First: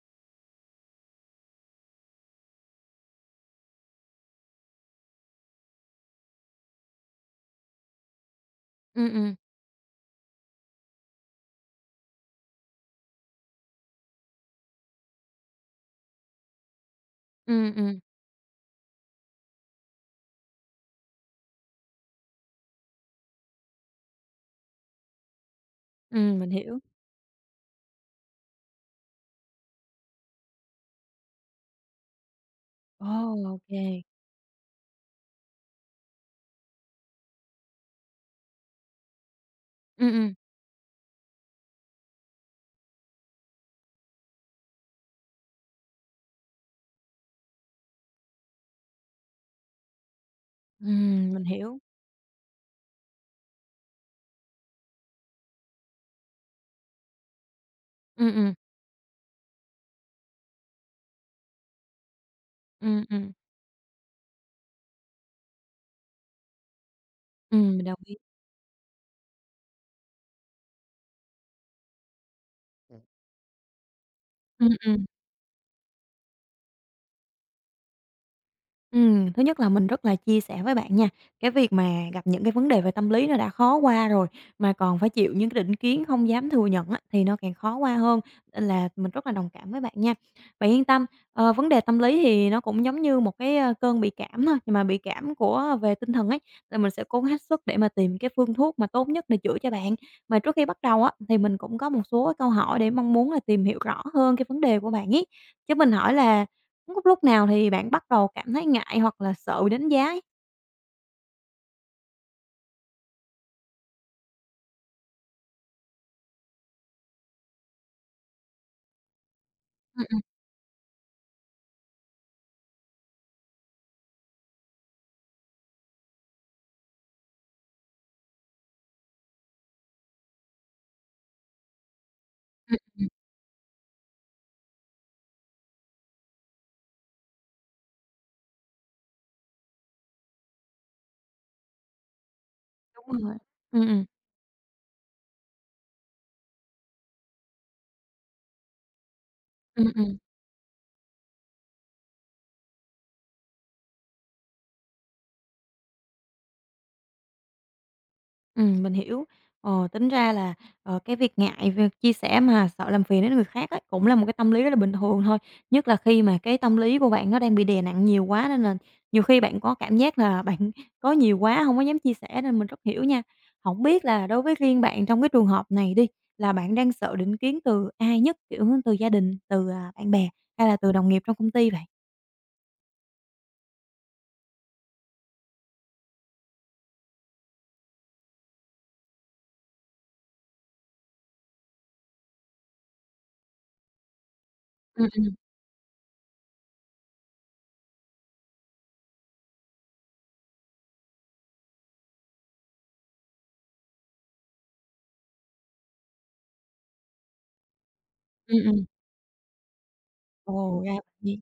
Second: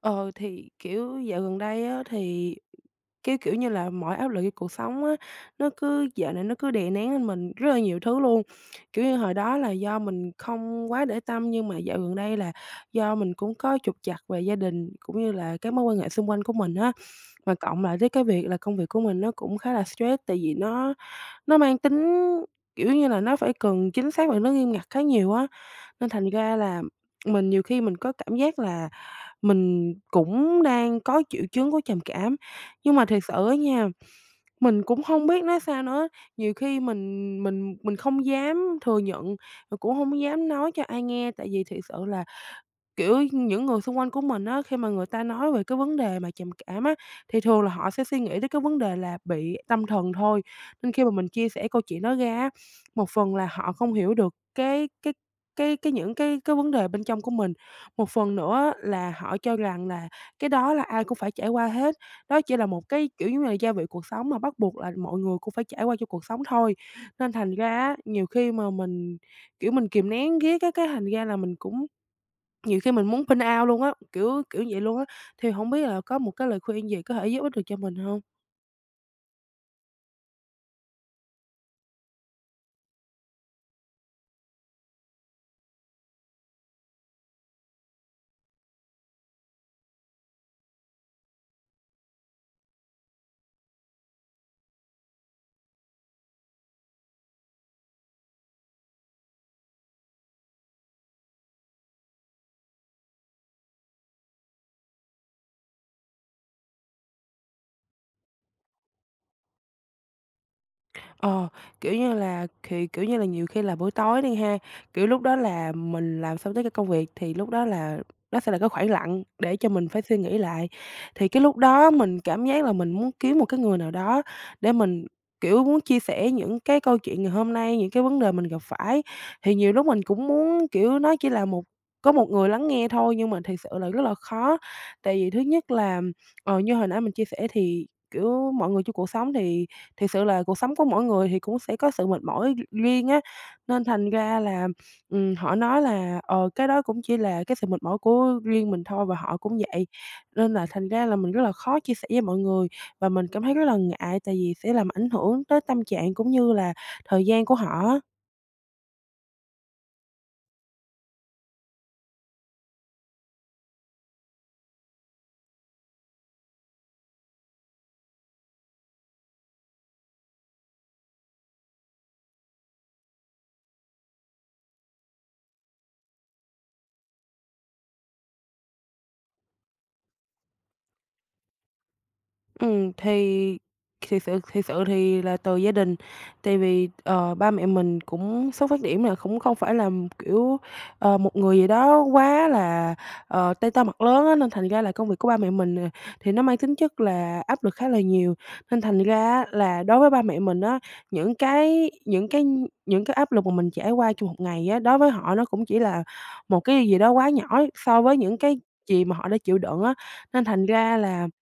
Ờ, thì, kiểu, dạo gần đây á, thì, cái kiểu như là, mọi áp lực của cuộc sống á, nó cứ dạo này nó cứ đè nén lên mình rất là nhiều thứ luôn. Kiểu Ừm, như, hồi ừm, đó là do mình không quá để tâm, nhưng mà dạo gần đây là do mình cũng có trục trặc về gia đình, cũng như là các mối quan hệ xung quanh của mình á. Mà ừm, cộng lại ừm, với cái việc là công việc của mình nó cũng khá là stress, tại vì nó mang tính, kiểu như là, nó phải cần chính xác và nó nghiêm ngặt khá nhiều á, nên thành mình ra hiểu. là mình nhiều khi mình có cảm giác là mình cũng đang có triệu chứng của trầm cảm, nhưng mà Ồ, thiệt sự ô á kê. nha, mình cũng không biết nói sao nữa. Nhiều khi mình không dám thừa nhận, rồi cũng Ừm, không ừm, dám nói cho ai nghe, tại vì thiệt sự là, kiểu, những người xung quanh của mình á, khi mà người ta nói về cái vấn đề mà trầm cảm á, thì thường là họ sẽ suy nghĩ tới cái vấn đề là bị tâm thần thôi. Nên khi mà mình mình chia sẻ hiểu. câu chuyện đó ra á, một phần là họ không hiểu được cái những cái vấn đề bên trong của mình, một Ừm, phần ừm, nữa á là họ cho rằng là cái đó là ai cũng phải trải qua hết, đó chỉ là một ừm, cái, kiểu, ừm, giống như là gia vị cuộc sống mà bắt buộc là mọi người cũng phải trải qua trong cuộc sống thôi. Nên thành ra mình á, đồng ý. nhiều khi mà mình, kiểu, mình kìm nén ghét á, cái thành ra là mình cũng nhiều khi Ừm. mình muốn pin out luôn á, kiểu kiểu vậy luôn Ừm, á, thì không biết là có một cái lời khuyên gì có thể giúp ích được cho mình không? Thứ nhất là mình rất là chia sẻ với bạn nha, cái việc mà gặp những cái vấn đề về tâm lý nó đã khó qua rồi, mà còn phải chịu những cái định kiến không dám thừa nhận á, thì nó càng khó qua hơn, nên là mình rất là đồng cảm với bạn nha. Bạn yên tâm, vấn đề tâm lý thì nó cũng giống như một cái, cơn bị cảm thôi, nhưng mà bị cảm của về tinh thần ấy, thì mình sẽ cố hết sức để mà tìm cái phương thuốc mà tốt nhất để chữa cho bạn. Mà trước khi bắt đầu á, thì mình cũng có một số cái câu hỏi để mong muốn là tìm hiểu rõ hơn cái vấn đề của bạn ấy, chứ mình hỏi là Lúc lúc nào thì bạn bắt đầu cảm thấy ngại hoặc là sợ bị đánh giá ấy? Ờ, kiểu như là, thì, kiểu như là, nhiều khi là buổi tối đi ha, kiểu, lúc đó là mình làm xong tất cả công việc thì lúc đó là nó sẽ là cái khoảng lặng để cho mình phải Ừm, suy ừm, nghĩ lại. Thì cái lúc đó mình cảm giác là mình muốn kiếm một cái người nào đó để mình, kiểu, muốn chia sẻ những cái câu chuyện ngày hôm nay, những cái vấn đề mình gặp phải. Thì nhiều lúc mình cũng muốn, kiểu, nó chỉ là một có một người lắng ừm, nghe ừm. thôi nhưng mà thực sự là rất là khó. Tại vì thứ nhất là, ờ, như hồi nãy mình chia sẻ thì, kiểu, mọi người trong cuộc sống thì thiệt sự là cuộc sống của mỗi người thì cũng sẽ có sự mệt mỏi riêng Đúng á, rồi. nên Ừm, ừm. thành ra là, họ nói là, ờ, cái đó cũng chỉ là cái sự mệt mỏi của riêng mình thôi và họ cũng Ừm, vậy. ừm. Nên là thành ra là mình rất là khó chia sẻ với mọi người và mình cảm thấy rất là ngại tại vì sẽ làm ảnh hưởng tới tâm trạng cũng như là thời gian của họ á. Mình hiểu. Tính ra là, cái việc ngại việc chia sẻ mà sợ làm phiền đến người khác ấy, cũng là một cái tâm lý rất là bình thường thôi. Nhất là khi mà cái tâm lý của bạn nó đang bị đè nặng nhiều quá nên là nhiều khi bạn có cảm giác là bạn có nhiều quá không có dám chia sẻ nên mình rất hiểu nha. Không biết là đối với riêng bạn trong cái trường hợp này đi, là bạn đang sợ định kiến từ ai nhất? Kiểu, từ gia đình, từ, à, bạn bè hay là từ đồng nghiệp trong công ty vậy? Thì thiệt sự thì là từ gia đình, tại vì, ờ, ba mẹ mình cũng xuất phát điểm là cũng không phải là, kiểu, ờ, một người gì đó quá là, ờ, tay to mặt lớn á, nên thành ra là ừ công việc ừ của ba mẹ mình, à, thì nó mang tính chất là áp lực khá là nhiều. Nên thành ra là đối với ba mẹ mình á, những cái những cái những cái áp lực mà mình trải qua trong một ngày á, đối với họ nó cũng chỉ là một cái gì đó quá nhỏ so với những Ừm, cái ừm. gì mà họ đã chịu đựng á. Nên thành Ồ, ra ra là vậy.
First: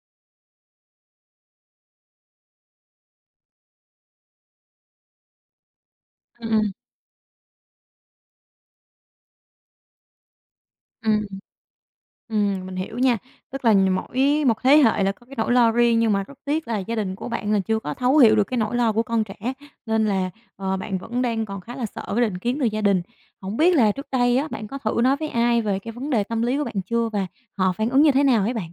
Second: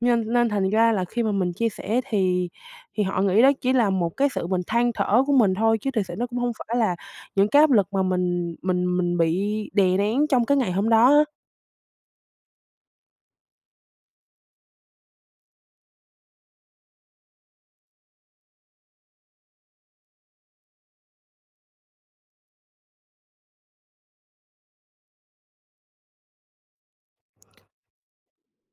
nên nên thành ra là khi mà mình chia sẻ thì họ nghĩ đó chỉ là một cái sự mình than thở của mình thôi, chứ thực sự nó cũng hông ừ phải là những cái áp lực mà mình bị đè nén trong cái ngày hôm đó ừ á. Mình hiểu nha. Tức là mỗi một thế hệ là có cái nỗi lo riêng nhưng mà rất tiếc là gia đình của bạn là chưa có thấu hiểu được cái nỗi lo của con trẻ, nên là, bạn vẫn đang còn khá là sợ cái định kiến từ gia đình. Không biết là trước đây á, bạn có thử nói với ai về cái vấn đề tâm lý của bạn chưa và họ phản ứng như thế nào ấy bạn?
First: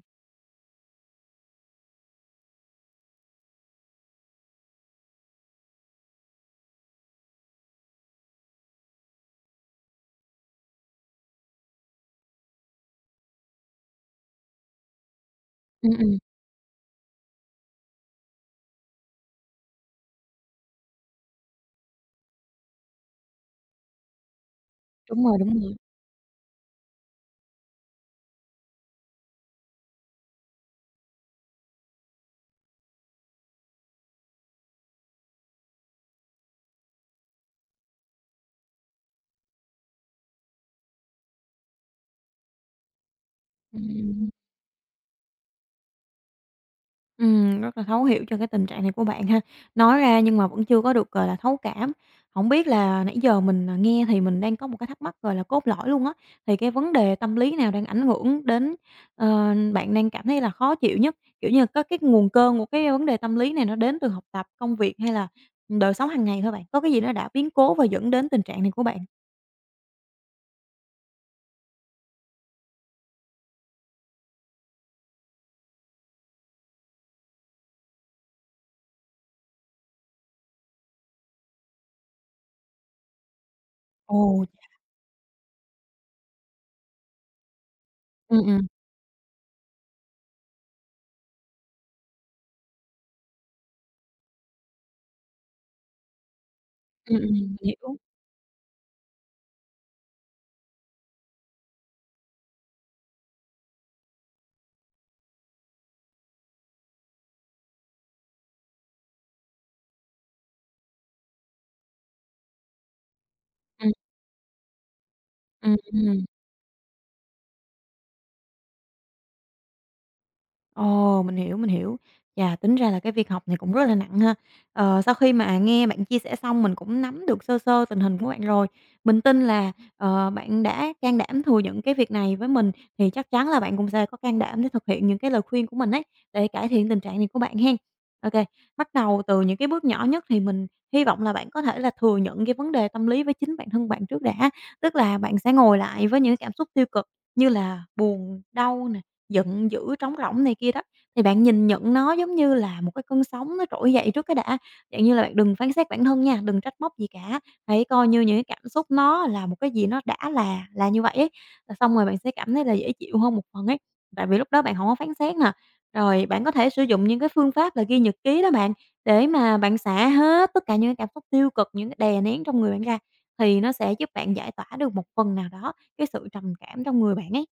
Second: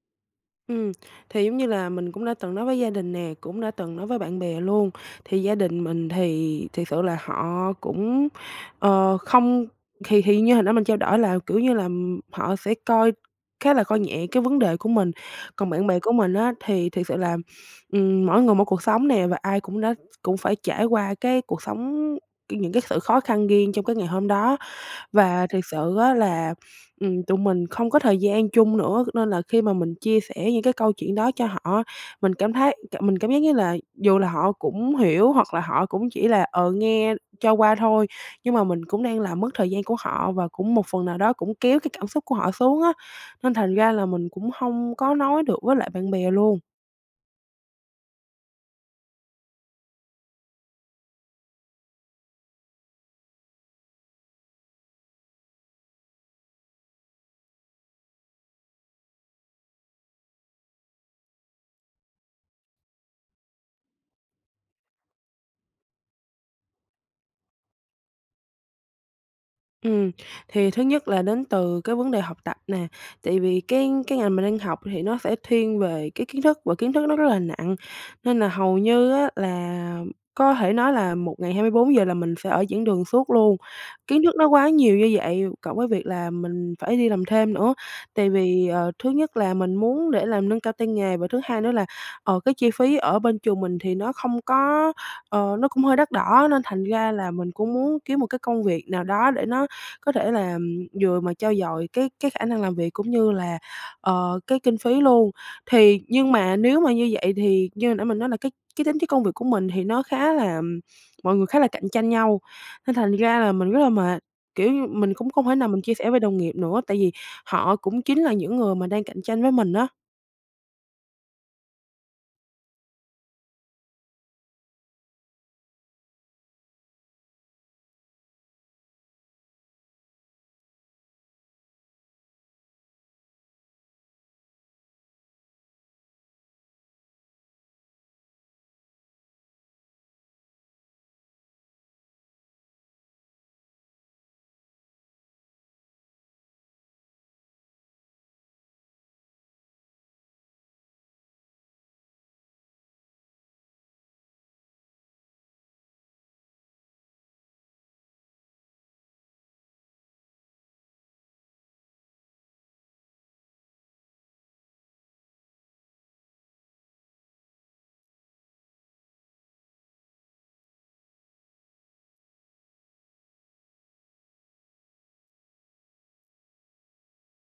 Ừ, thì giống như là mình cũng đã từng nói với gia đình nè, cũng đã từng nói với bạn bè luôn. Thì gia đình mình thì thiệt sự là họ cũng, ờ, không, thì như hồi đó mình trao đổi là, kiểu như là, họ sẽ coi khá là coi nhẹ cái vấn đề của mình. Còn bạn Ừm, bè của ừm, mình á, thì thiệt sự là, mỗi người một cuộc sống nè, và ai cũng đã cũng phải trải qua cái cuộc sống những cái sự khó khăn riêng trong cái ngày hôm đó. đúng rồi, Và đúng thực rồi. sự á là, tụi mình không có thời gian chung nữa, nên là khi mà mình chia sẻ những cái câu chuyện đó cho họ mình cảm thấy mình cảm giác như là dù là họ cũng hiểu hoặc là họ cũng chỉ là, ờ, nghe cho qua thôi, nhưng mà mình cũng đang làm mất thời gian của họ và cũng một phần nào đó cũng kéo cái cảm xúc của họ xuống á, nên thành ra là Ừm, mình cũng không có nói được với lại bạn bè luôn. Rất là thấu hiểu cho cái tình trạng này của bạn ha. Nói ra nhưng mà vẫn chưa có được, gọi là, thấu cảm. Không biết là nãy giờ mình, à, nghe thì mình đang có một cái thắc mắc, gọi là, cốt lõi luôn á, thì cái vấn đề tâm lý nào đang ảnh hưởng đến, bạn đang cảm thấy là khó chịu nhất? Kiểu như, có cái nguồn cơn của cái vấn đề tâm lý này nó đến từ học tập, công việc hay là, đời sống hàng ngày thôi bạn? Có cái gì nó đã biến cố và dẫn đến tình trạng này của bạn? Ừm, thì thứ nhất là đến từ cái vấn đề học tập nè, tại vì cái ngành mình đang học thì nó sẽ thiên về cái kiến thức và kiến thức nó rất là nặng, nên là hầu như á là có thể nói là một ngày 24 giờ là mình sẽ ở giảng đường suốt luôn. Kiến thức Ồ. nó quá nhiều như vậy, cộng với việc là mình phải đi làm thêm nữa, tại Ừm, ừm, vì, ờ, thứ nhất là mình muốn để làm nâng cao tay nghề và thứ hai nữa là, ờ, cái chi phí ở bên trường mình thì nó không có, ờ, nó cũng hơi đắt đỏ nên thành ra là mình mình cũng hiểu. muốn kiếm một cái công việc nào đó để nó có thể là vừa mà trau dồi cái khả năng làm việc cũng như là, ờ, cái kinh phí luôn. Thì nhưng mà nếu mà như vậy thì như hồi nãy mình nói là cái tính chất công việc của mình thì nó khá là mọi người khá là cạnh tranh nhau, nên thành ra là mình rất là Ừm, mệt, kiểu như, mình cũng không thể nào ừm, mình chia sẻ với ừm. đồng nghiệp nữa, tại vì họ cũng chính là những người mà đang cạnh tranh với mình á. Ồ, mình hiểu, mình hiểu. Chà, tính ra là cái việc học này cũng rất là nặng ha. Sau khi mà nghe bạn chia sẻ xong mình cũng nắm được sơ sơ tình hình của bạn rồi. Mình tin là, bạn đã can đảm thừa nhận cái việc này với mình thì chắc chắn là bạn cũng sẽ có can đảm để thực hiện những cái lời khuyên của mình ấy, để cải thiện tình trạng này của bạn hen. OK. Bắt đầu từ những cái bước nhỏ nhất thì mình hy vọng là bạn có thể là thừa nhận cái vấn đề tâm lý với chính bản thân bạn trước đã. Tức là bạn sẽ ngồi lại với những cảm xúc tiêu cực như là buồn, đau nè, giận dữ, trống rỗng này kia đó, thì bạn nhìn nhận nó giống như là một cái cơn sóng nó trỗi dậy trước cái đã. Dạng như là bạn đừng phán xét bản thân nha, đừng trách móc gì cả, hãy coi như những cái cảm xúc nó là một cái gì nó đã là như vậy ấy, là xong rồi bạn sẽ cảm thấy là dễ chịu hơn một phần ấy. Tại vì lúc đó bạn không có phán xét nè, rồi bạn có thể sử dụng những cái phương pháp là ghi nhật ký đó bạn, để mà bạn xả hết tất cả những cái cảm xúc tiêu cực, những cái đè nén trong người bạn ra, thì nó sẽ giúp bạn giải tỏa được một phần nào đó cái sự trầm cảm trong người bạn ấy.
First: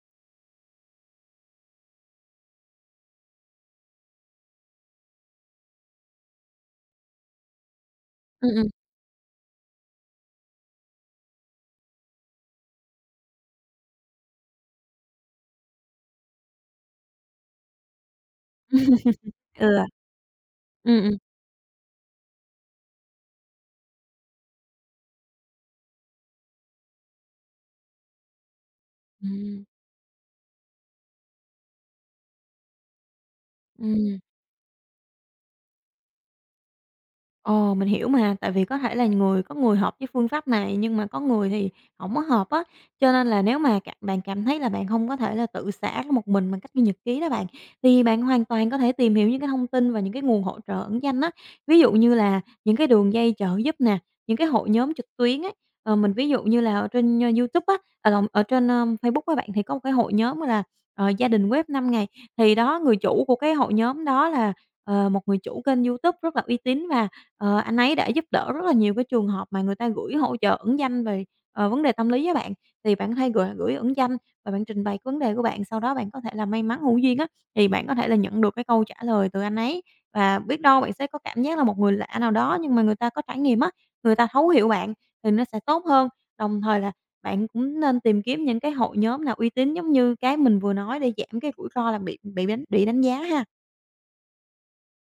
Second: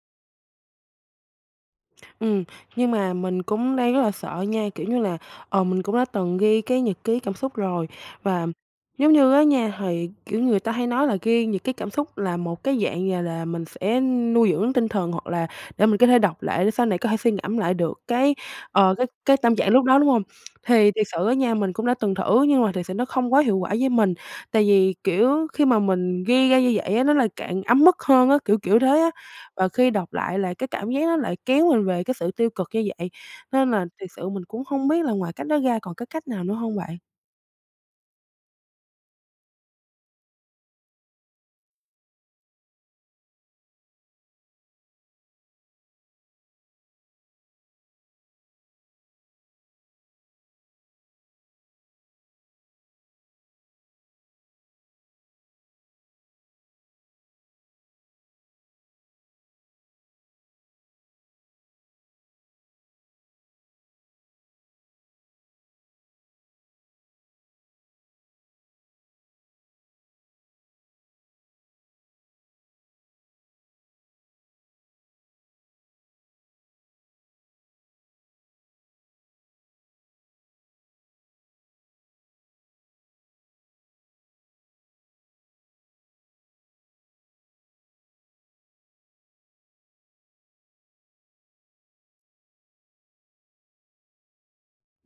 Ừ, nhưng mà mình cũng đang rất là sợ nha, kiểu như là, ờ, mình cũng đã từng ghi cái nhật ký cảm xúc rồi. Và Ừm, ừm. giống như á nha, thì, kiểu, người ta hay nói là ghi nhật ký cảm xúc là một cái dạng như là mình sẽ nuôi dưỡng tinh thần hoặc là để mình có thể đọc lại để sau này có thể suy ngẫm lại được cái, ờ, cái tâm trạng Ừ. lúc đó, đúng không? Thì thiệt ừm. sự á nha, mình cũng đã từng thử nhưng mà thiệt sự nó không quá hiệu quả với mình, tại vì, kiểu, khi mà mình ghi ra như vậy á, nó lại càng ấm mức hơn á, kiểu, kiểu thế á. Ừm, Và khi đọc lại là cái cảm giác nó lại kéo mình về cái sự tiêu cực như vậy, nên là thiệt ừm. sự mình cũng hông biết là ngoài cách đó ra còn cái cách nào nữa hông bạn? Ồ, mình hiểu mà, tại vì có thể là người có người hợp với phương pháp này nhưng mà có người thì không có hợp á, cho nên là nếu mà bạn cảm thấy là bạn không có thể là tự xả ra một mình bằng cách ghi nhật ký đó bạn, thì bạn hoàn toàn có thể tìm hiểu những cái thông tin và những cái nguồn hỗ trợ ẩn danh á. Ví dụ như là những cái đường dây trợ giúp nè, những cái hội nhóm trực tuyến ấy, mình ví dụ như là ở trên, YouTube á, à, lộn, ở trên, Facebook các bạn, thì có một cái hội nhóm là, "Gia đình web 5 ngày", thì đó, người chủ của cái hội nhóm đó là, một người chủ kênh YouTube rất là uy tín và anh ấy đã giúp đỡ rất là nhiều cái trường hợp mà người ta gửi hỗ trợ ẩn danh về, vấn đề tâm lý với bạn. Thì bạn có thể gửi gửi ẩn danh và bạn trình bày cái vấn đề của bạn, sau đó bạn có thể là may mắn hữu duyên á, thì bạn có thể là nhận được cái câu trả lời từ anh ấy. Và biết đâu bạn sẽ có cảm giác là một người lạ nào đó nhưng mà người ta có trải nghiệm á, người ta thấu hiểu bạn thì nó sẽ tốt hơn. Đồng thời là bạn cũng nên tìm kiếm những cái hội nhóm nào uy tín giống như cái mình vừa nói để giảm cái rủi ro là bị đánh giá ha.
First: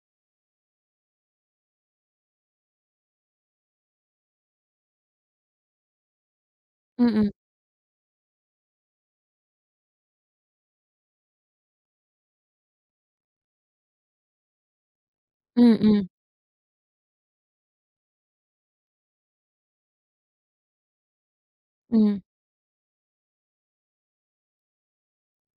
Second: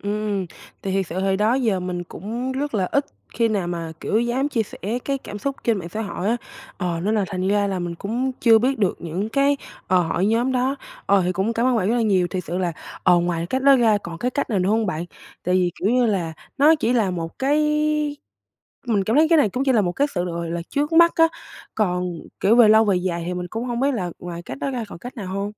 Ừm, thì thiệt sự thì đó giờ mình cũng rất là ít khi nào mà, kiểu, dám chia sẻ cái cảm xúc trên mạng xã hội á, ờ, ừ nên ừ là thành ra là mình cũng chưa biết được những cái, ờ, hội nhóm đó. Ờ, thì cũng cảm ơn bạn rất là nhiều, thiệt sự là, ờ, ngoài cách đó ra còn cái cách nào nữa hông bạn? Tại vì, ừ ừ kiểu như là, nó chỉ là một cái. Mình cảm thấy cái này cũng chỉ là một cái sự, gọi là, trước mắt á, còn, ừm. kiểu, về lâu về dài thì mình cũng hông biết là ngoài cách đó ra còn cách nào hông?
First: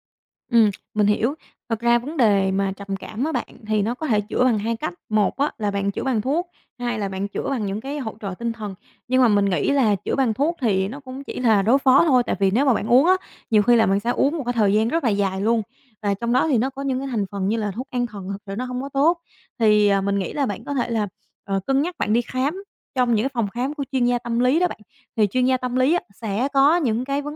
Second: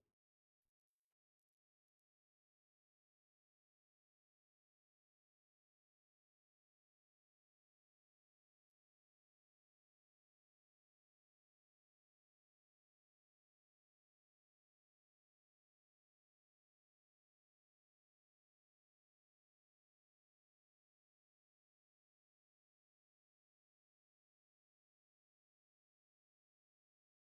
Mình hiểu. Thật ra vấn đề mà trầm cảm á bạn, thì nó có thể chữa bằng hai cách, một á là bạn chữa bằng thuốc, hai là bạn chữa bằng những cái hỗ trợ tinh thần. Nhưng mà mình nghĩ là chữa bằng thuốc thì nó cũng chỉ là đối phó thôi, tại vì nếu mà bạn uống á, nhiều khi là bạn sẽ uống một cái thời gian rất là dài luôn, và trong đó thì nó có những cái thành phần như là thuốc an thần thực sự nó không có tốt. Thì, à, mình nghĩ là bạn có thể là, cân nhắc bạn đi khám trong những cái phòng khám của chuyên gia tâm lý đó bạn, thì chuyên gia tâm lý á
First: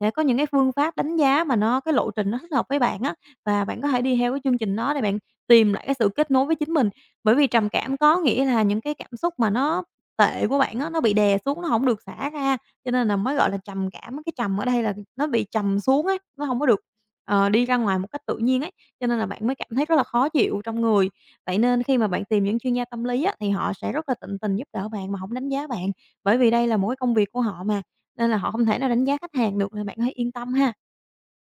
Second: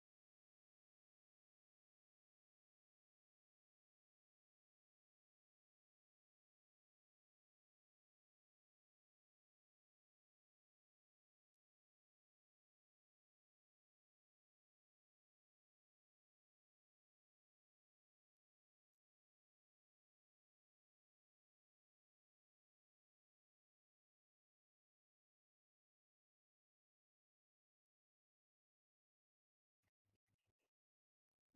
sẽ có những cái phương pháp đánh giá mà nó cái lộ trình nó thích hợp với bạn á, và bạn có thể đi theo cái chương trình đó để bạn tìm lại cái sự kết nối với chính mình. Bởi vì trầm cảm có nghĩa là những cái cảm xúc mà nó tệ của bạn á, nó bị đè xuống, nó không được xả ra, cho nên là mới gọi là trầm cảm. Cái trầm ở đây là nó bị trầm xuống ấy, nó không có được, đi ra ngoài một cách tự nhiên ấy, cho nên là bạn mới cảm thấy rất là khó chịu trong người. Vậy nên khi mà bạn tìm những chuyên gia tâm lý á, thì họ sẽ rất là tận tình giúp đỡ bạn mà không đánh giá bạn, bởi vì đây là một cái công việc của họ mà. Nên là họ không thể nào đánh giá khách hàng được, nên bạn hãy yên tâm ha.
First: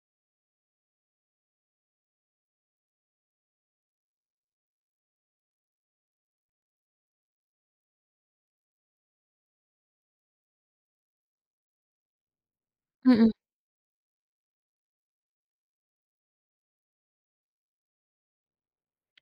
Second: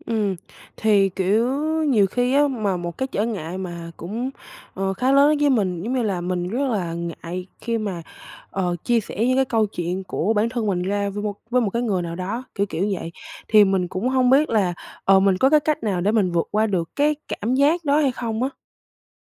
Ừm, thì, kiểu, nhiều khi á mà một cái trở ngại mà cũng, ờ, khá lớn với mình, giống như là, mình rất là ngại khi mà, ờ, chia sẻ những cái câu chuyện của bản thân mình ra với một cái người nào đó, kiểu, kiểu vậy. Ừm, Thì mình cũng hông biết là, ờ, mình có cái cách nào để mình vượt qua được cái cảm giác đó hay không á?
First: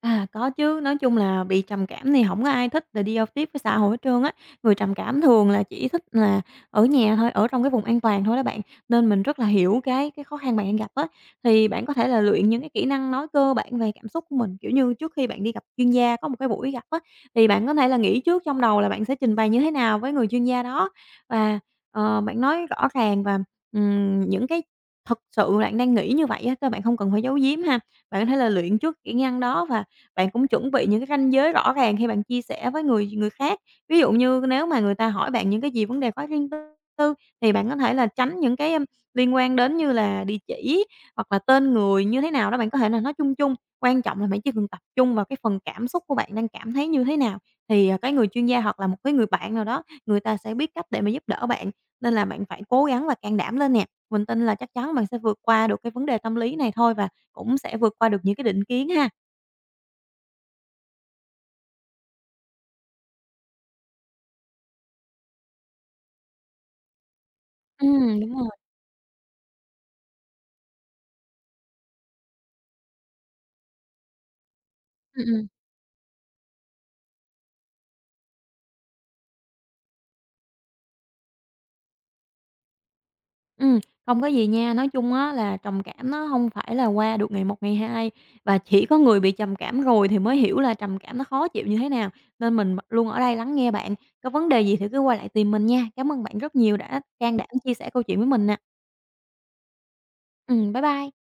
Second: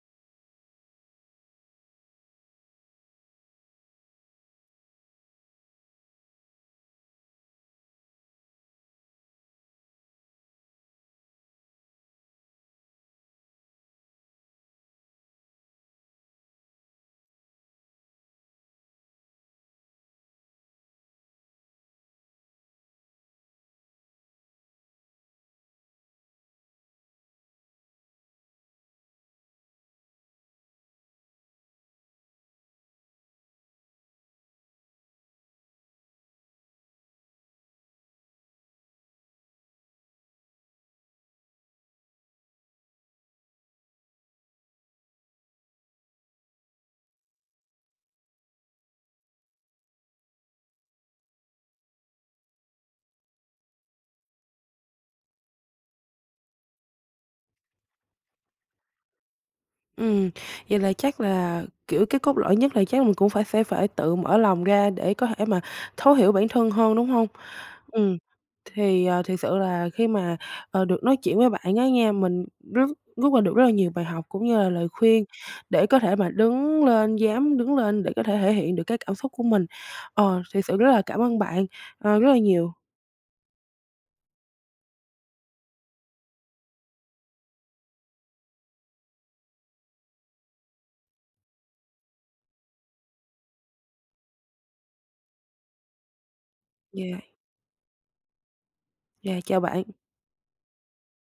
À, có chứ, nói chung là bị trầm cảm thì không có ai thích là đi giao tiếp với xã hội hết trơn á. Người trầm cảm thường là chỉ thích là ở nhà thôi, ở trong cái vùng an toàn thôi đó bạn, nên mình rất là hiểu cái khó khăn bạn đang gặp á. Thì bạn có thể là luyện những cái kỹ năng nói cơ bản về cảm xúc của mình, kiểu như, trước khi bạn đi gặp chuyên gia có một cái buổi gặp á, thì bạn có thể là nghĩ trước trong đầu là bạn sẽ trình bày như thế nào với người chuyên gia đó và, bạn nói rõ ràng và, những cái thật sự bạn đang nghĩ như vậy á, cơ bạn không cần phải giấu giếm ha. Bạn có thể là luyện trước kỹ năng đó và bạn cũng chuẩn bị những cái ranh giới rõ ràng khi bạn chia sẻ với người người khác. Ví dụ như nếu mà người ta hỏi bạn những cái gì vấn đề quá riêng tư thì bạn có thể là tránh những cái, liên quan đến như là địa chỉ hoặc là tên người như thế nào đó, bạn có thể là nói chung chung. Quan trọng là bạn chỉ cần tập trung vào cái phần cảm xúc của bạn đang cảm thấy như thế nào, thì, à, cái người chuyên gia hoặc là một cái người bạn nào đó, người ta sẽ biết cách để mà giúp đỡ bạn. Nên là bạn phải cố gắng và can đảm lên nè. Mình tin là chắc chắn bạn sẽ vượt qua được cái vấn đề tâm lý này thôi và cũng sẽ vượt qua được những cái định kiến ha. Ừm, vậy là chắc là, kiểu, cái cốt lõi nhất là chắc mình cũng phải sẽ phải tự mở lòng ra để có thể mà thấu hiểu bản thân hơn, đúng không? Ừm, Đúng rồi. thì, ờ, thiệt sự là khi mà, ờ, được nói chuyện với bạn á nha, mình rút rút ra được rất là nhiều bài học cũng như là lời khuyên Ừm, ừm. để có thể mà đứng lên, dám đứng lên để có thể thể hiện được cái cảm xúc của mình. Ờ, thiệt sự rất là cảm ơn bạn, ờ, rất là nhiều. Ừm, không có gì nha. Nói chung á là trầm cảm nó không phải là qua được ngày một, ngày hai, và chỉ có người bị trầm cảm rồi thì mới hiểu là trầm cảm nó khó chịu như thế nào, nên mình luôn ở đây lắng nghe bạn. Có vấn đề gì thì cứ quay lại tìm mình nha. Cảm ơn bạn rất nhiều đã Dạ, can đảm chia sẻ câu chuyện với mình nè. dạ, chào bạn. Bye bye.